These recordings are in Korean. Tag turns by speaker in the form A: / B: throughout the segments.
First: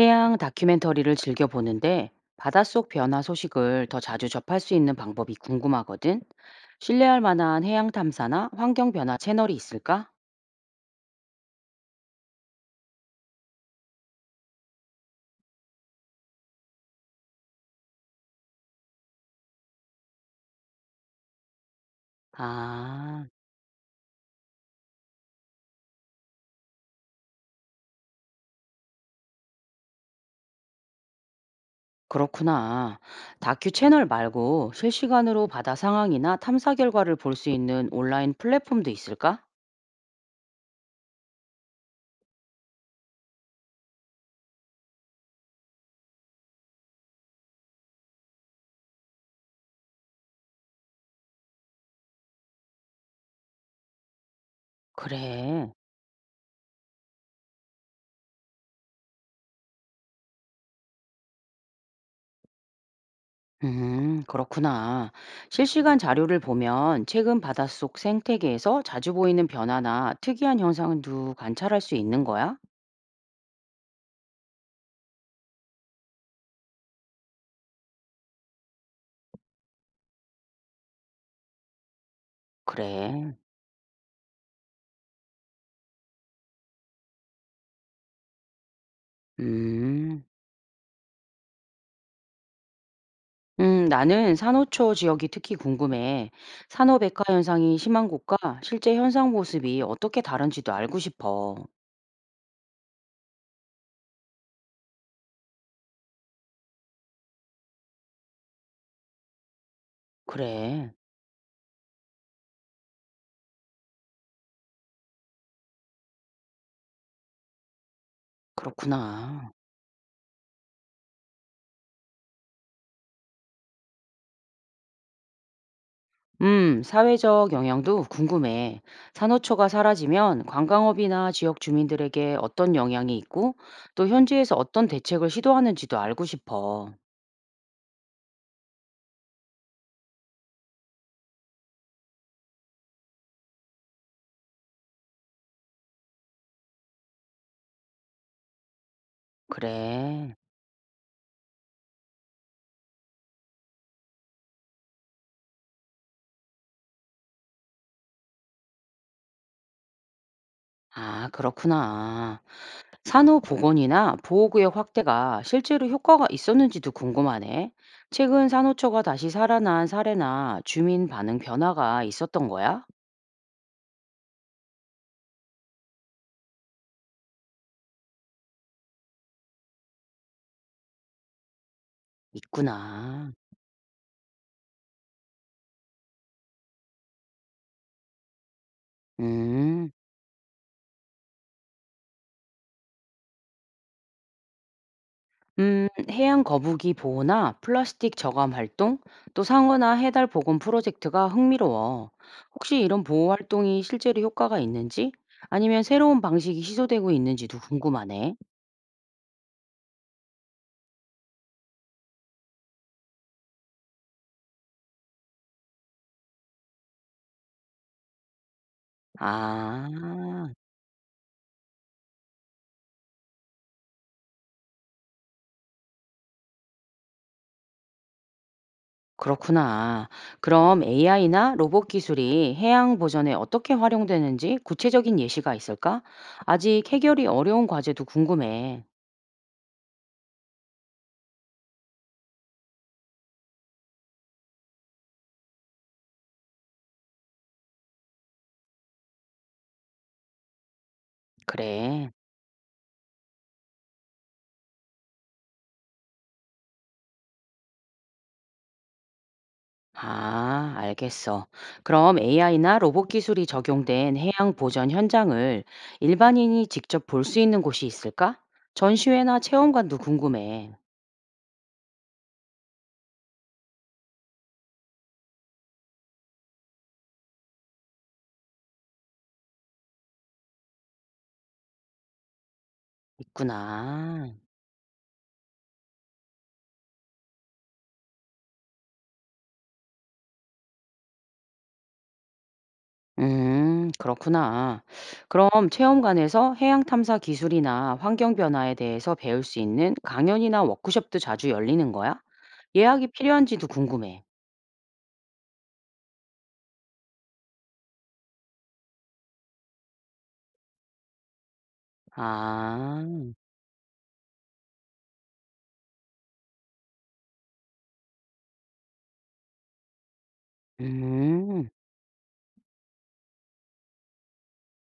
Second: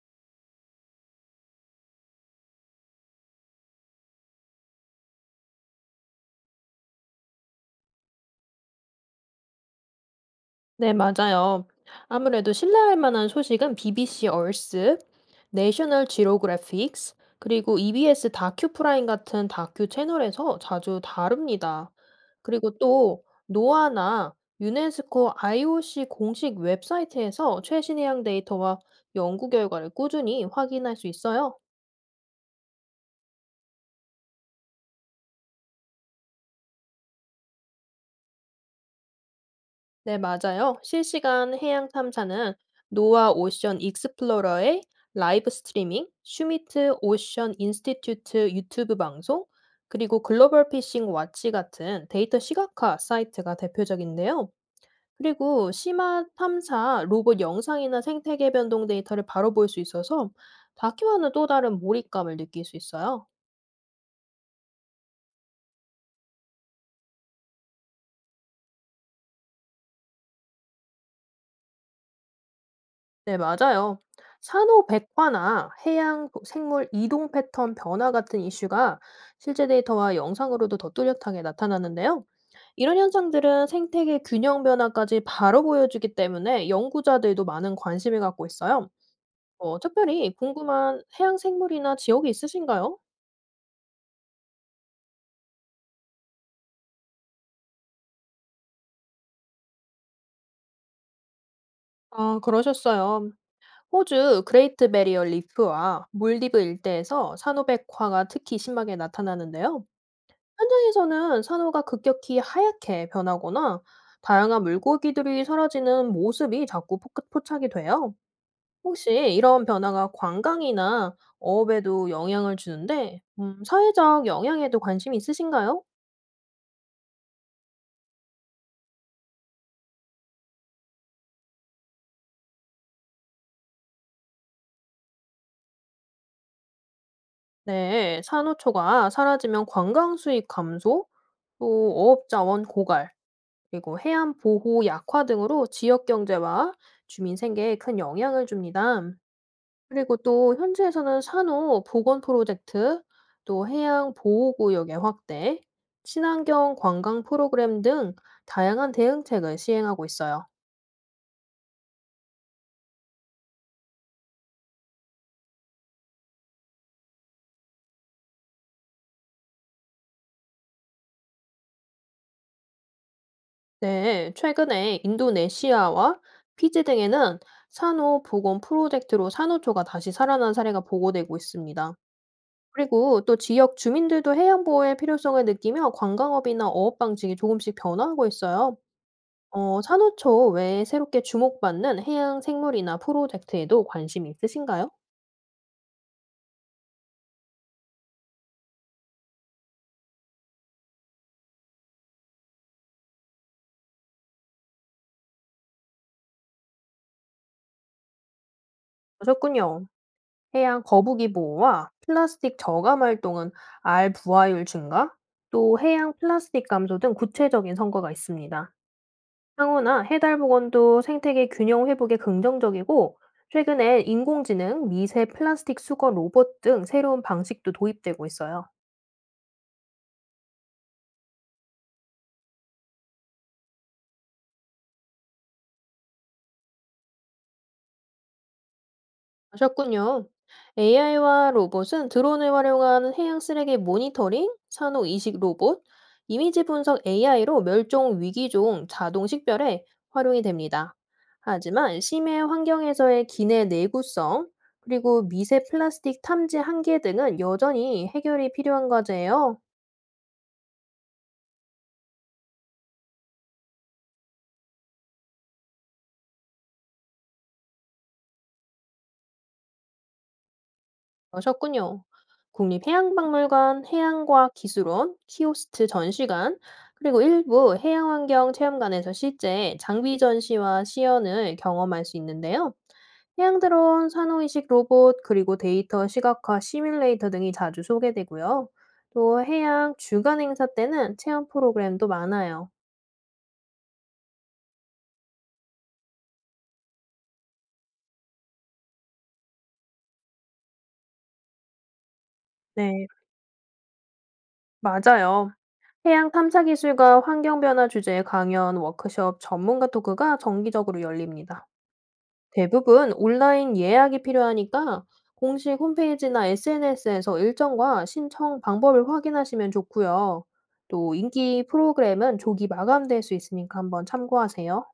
A: 해양 다큐멘터리를 즐겨 보는데 바닷속 변화 소식을 더 자주 접할 수 있는 방법이 궁금하거든. 신뢰할 만한 해양 탐사나 환경 변화 채널이 있을까?
B: 네, 맞아요. 아무래도 신뢰할 만한 소식은 BBC 얼스, 내셔널 지오그래픽스, 그리고 EBS 다큐프라임 같은 다큐 채널에서 자주 다룹니다. 그리고 또
A: 아,
B: 노아나 유네스코 IOC 공식 웹사이트에서 최신 해양 데이터와 연구 결과를 꾸준히 확인할 수 있어요.
A: 그렇구나. 다큐 채널 말고 실시간으로 바다 상황이나 탐사 결과를 볼 수 있는 온라인 플랫폼도 있을까?
B: 네, 맞아요. 실시간 해양 탐사는 노아 오션 익스플로러의 라이브 스트리밍, 슈미트 오션 인스티튜트 유튜브 방송, 그리고 글로벌 피싱 왓치 같은 데이터 시각화 사이트가 대표적인데요. 그리고
A: 그래.
B: 심화 탐사 로봇 영상이나 생태계 변동 데이터를 바로 볼 수 있어서 다큐와는 또 다른 몰입감을 느낄 수 있어요.
A: 그렇구나. 실시간 자료를 보면 최근 바닷속 생태계에서 자주 보이는 변화나 특이한 현상도 관찰할 수 있는 거야?
B: 네, 맞아요. 산호 백화나 생물 이동 패턴 변화 같은 이슈가 실제 데이터와 영상으로도 더 뚜렷하게 나타나는데요. 이런
A: 그래.
B: 현상들은 생태계 균형 변화까지 바로 보여주기 때문에 연구자들도 많은 관심을 갖고 있어요.
A: 음.
B: 특별히 궁금한 해양 생물이나 지역이 있으신가요?
A: 나는 산호초 지역이 특히 궁금해. 산호백화 현상이 심한 곳과 실제 현상 모습이 어떻게 다른지도 알고 싶어.
B: 아, 그러셨어요. 호주 그레이트 베리어 리프와 몰디브 일대에서 산호백화가 특히 심하게 나타나는데요.
A: 그래.
B: 현장에서는 산호가 급격히 하얗게 변하거나 다양한 물고기들이 사라지는 모습이 자꾸 포착이 돼요. 혹시
A: 그렇구나.
B: 이런 변화가 관광이나 어업에도 영향을 주는데, 사회적 영향에도 관심이 있으신가요?
A: 사회적 영향도 궁금해. 산호초가 사라지면 관광업이나 지역 주민들에게 어떤 영향이 있고, 또 현지에서 어떤 대책을 시도하는지도 알고 싶어.
B: 네, 산호초가 사라지면 관광 수입 감소, 또 어업 자원 고갈, 그리고 해안 보호 약화 등으로 지역 경제와 주민 생계에 큰 영향을 줍니다. 그리고
A: 그래.
B: 또 현지에서는 산호 복원 프로젝트, 또 해양 보호 구역의 확대, 친환경 관광 프로그램 등 다양한 대응책을 시행하고 있어요.
A: 아, 그렇구나. 산후 복원이나 보호구역 확대가 실제로 효과가 있었는지도 궁금하네. 최근 산호초가 다시 살아난 사례나 주민 반응 변화가 있었던 거야?
B: 네, 최근에 인도네시아와 피지 등에는 산호 복원 프로젝트로 산호초가 다시 살아난 사례가 보고되고 있습니다. 그리고
A: 있구나.
B: 또 지역 주민들도 해양 보호의 필요성을 느끼며 관광업이나 어업 방식이 조금씩 변화하고 있어요.
A: 음,
B: 산호초 외에 새롭게 주목받는 해양 생물이나 프로젝트에도 관심이 있으신가요?
A: 해양 거북이 보호나 플라스틱 저감 활동, 또 상어나 해달 복원 프로젝트가 흥미로워. 혹시 이런 보호 활동이 실제로 효과가 있는지, 아니면 새로운 방식이 시도되고 있는지도 궁금하네.
B: 그러셨군요. 해양 거북이 보호와 플라스틱 저감 활동은 알 부화율 증가, 또 해양 플라스틱 감소 등 구체적인 성과가 있습니다. 상어나 해달
A: 아.
B: 복원도 생태계 균형 회복에 긍정적이고, 최근엔 인공지능, 미세 플라스틱 수거 로봇 등 새로운 방식도 도입되고 있어요.
A: 그렇구나. 그럼 AI나 로봇 기술이 해양 보전에 어떻게 활용되는지 구체적인 예시가 있을까? 아직 해결이 어려운 과제도 궁금해.
B: 하셨군요. AI와 로봇은 드론을 활용한 해양 쓰레기 모니터링, 산호 이식 로봇, 이미지 분석 AI로 멸종 위기종 자동 식별에 활용이 됩니다. 하지만
A: 그래.
B: 심해 환경에서의 기내 내구성, 그리고 미세 플라스틱 탐지 한계 등은 여전히 해결이 필요한 과제예요.
A: 아, 알겠어. 그럼 AI나 로봇 기술이 적용된 해양 보전 현장을 일반인이 직접 볼 수 있는 곳이 있을까? 전시회나 체험관도 궁금해.
B: 그러셨군요. 국립해양박물관, 해양과학 기술원, 키오스트 전시관, 그리고 일부 해양환경 체험관에서 실제 장비 전시와 시연을 경험할 수 있는데요. 해양드론,
A: 있구나.
B: 산호이식 로봇, 그리고 데이터 시각화 시뮬레이터 등이 자주 소개되고요. 또 해양 주간 행사 때는 체험 프로그램도 많아요.
A: 그렇구나. 그럼 체험관에서 해양 탐사 기술이나 환경 변화에 대해서 배울 수 있는 강연이나 워크숍도 자주 열리는 거야?
B: 네,
A: 예약이 필요한지도 궁금해.
B: 맞아요. 해양 탐사 기술과 환경 변화 주제의 강연, 워크숍, 전문가 토크가 정기적으로 열립니다.
A: 아,
B: 대부분 온라인 예약이 필요하니까 공식 홈페이지나 SNS에서 일정과 신청 방법을 확인하시면 좋고요. 또 인기
A: 음,
B: 프로그램은 조기 마감될 수 있으니까 한번 참고하세요.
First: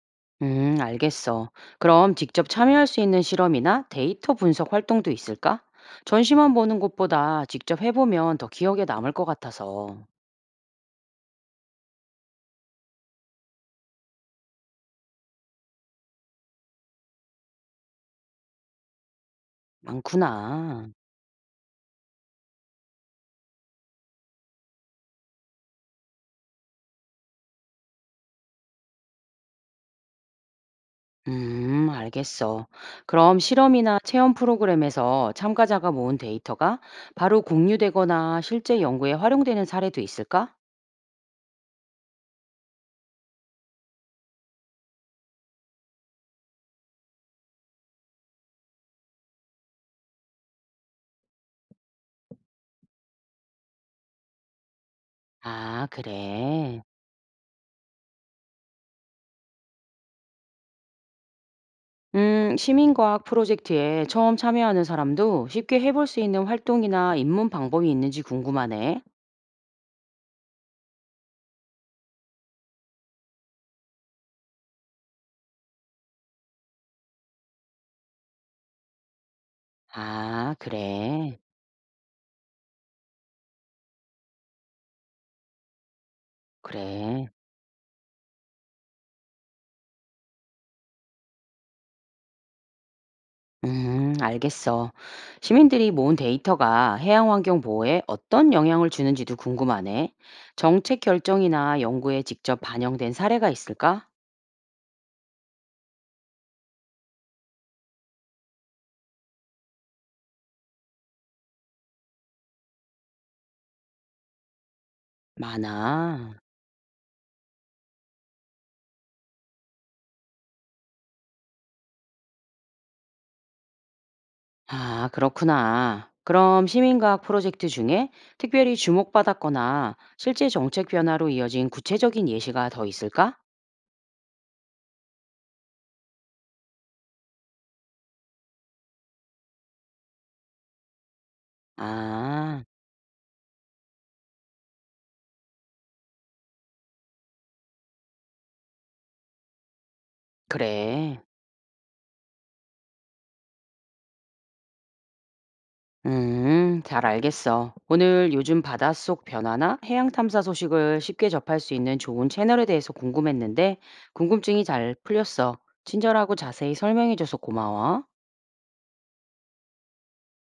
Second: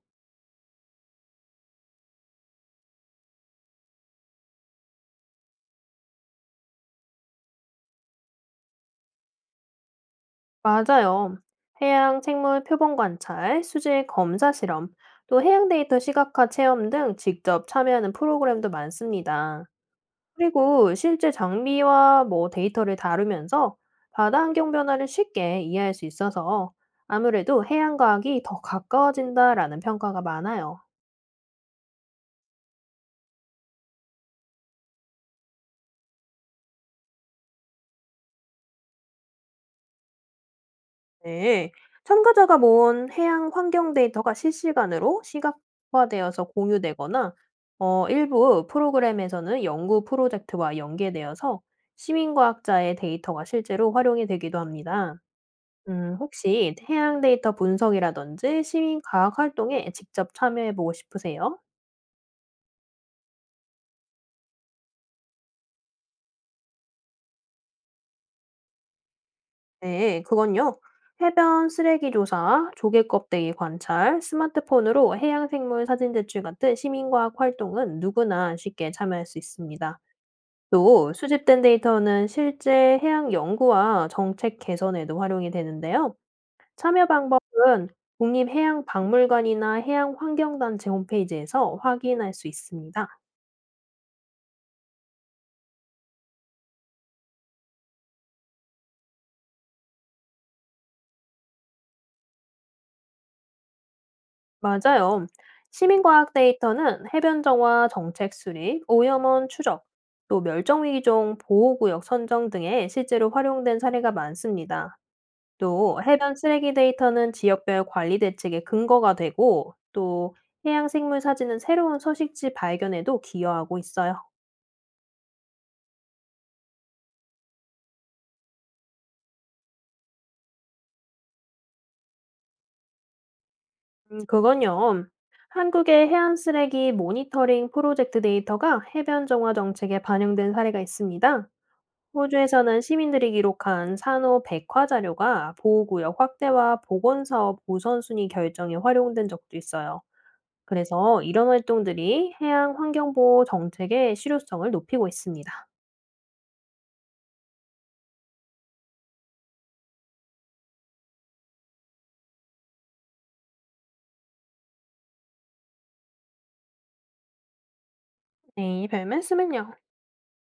A: 알겠어. 그럼 직접 참여할 수 있는 실험이나 데이터 분석 활동도 있을까? 전시만 보는 것보다 직접 해보면 더 기억에 남을 것 같아서.
B: 맞아요. 해양 생물 표본 관찰, 수질 검사 실험, 또 해양 데이터 시각화 체험 등 직접 참여하는 프로그램도 많습니다.
A: 많구나.
B: 그리고 실제 장비와 뭐 데이터를 다루면서 바다 환경 변화를 쉽게 이해할 수 있어서 아무래도 해양 과학이 더 가까워진다라는 평가가 많아요.
A: 알겠어. 그럼 실험이나 체험 프로그램에서 참가자가 모은 데이터가 바로 공유되거나 실제 연구에 활용되는 사례도 있을까?
B: 네. 참가자가 모은 해양 환경 데이터가 실시간으로 시각화되어서 공유되거나 일부 프로그램에서는 연구 프로젝트와 연계되어서 시민과학자의 데이터가 실제로 활용이 되기도 합니다.
A: 아,
B: 혹시
A: 그래.
B: 해양 데이터 분석이라든지 시민 과학 활동에 직접 참여해 보고 싶으세요?
A: 시민과학 프로젝트에 처음 참여하는 사람도 쉽게 해볼 수 있는 활동이나 입문 방법이 있는지 궁금하네.
B: 네, 그건요. 해변 쓰레기 조사, 조개 껍데기 관찰, 스마트폰으로 해양 생물 사진 제출 같은 시민 과학 활동은 누구나 쉽게 참여할 수 있습니다.
A: 아,
B: 또
A: 그래.
B: 수집된 데이터는 실제 해양 연구와 정책 개선에도 활용이 되는데요. 참여
A: 그래.
B: 방법은 국립해양박물관이나 해양환경단체 홈페이지에서 확인할 수 있습니다.
A: 알겠어. 시민들이 모은 데이터가 해양 환경 보호에 어떤 영향을 주는지도 궁금하네. 정책 결정이나 연구에 직접 반영된 사례가 있을까?
B: 맞아요. 시민과학 데이터는 해변 정화, 정책 수립, 오염원 추적, 또 멸종위기종 보호구역 선정 등에 실제로 활용된 사례가 많습니다. 또
A: 많아.
B: 해변 쓰레기 데이터는 지역별 관리 대책의 근거가 되고, 또 해양 생물 사진은 새로운 서식지 발견에도 기여하고 있어요.
A: 아, 그렇구나. 그럼 시민과학 프로젝트 중에 특별히 주목받았거나 실제 정책 변화로 이어진 구체적인 예시가 더 있을까?
B: 그건요. 한국의 해안 쓰레기 모니터링 프로젝트 데이터가 해변 정화 정책에 반영된 사례가 있습니다.
A: 아,
B: 호주에서는 시민들이 기록한 산호 백화 자료가 보호구역 확대와 보건사업 우선순위 결정에 활용된 적도 있어요.
A: 그래.
B: 그래서 이런 활동들이 해양 환경보호 정책의 실효성을 높이고 있습니다.
A: 잘 알겠어. 오늘 요즘 바닷속 변화나 해양 탐사 소식을 쉽게 접할 수 있는 좋은 채널에 대해서 궁금했는데, 궁금증이 잘 풀렸어. 친절하고 자세히 설명해줘서 고마워.
B: 네, 별 말씀은요.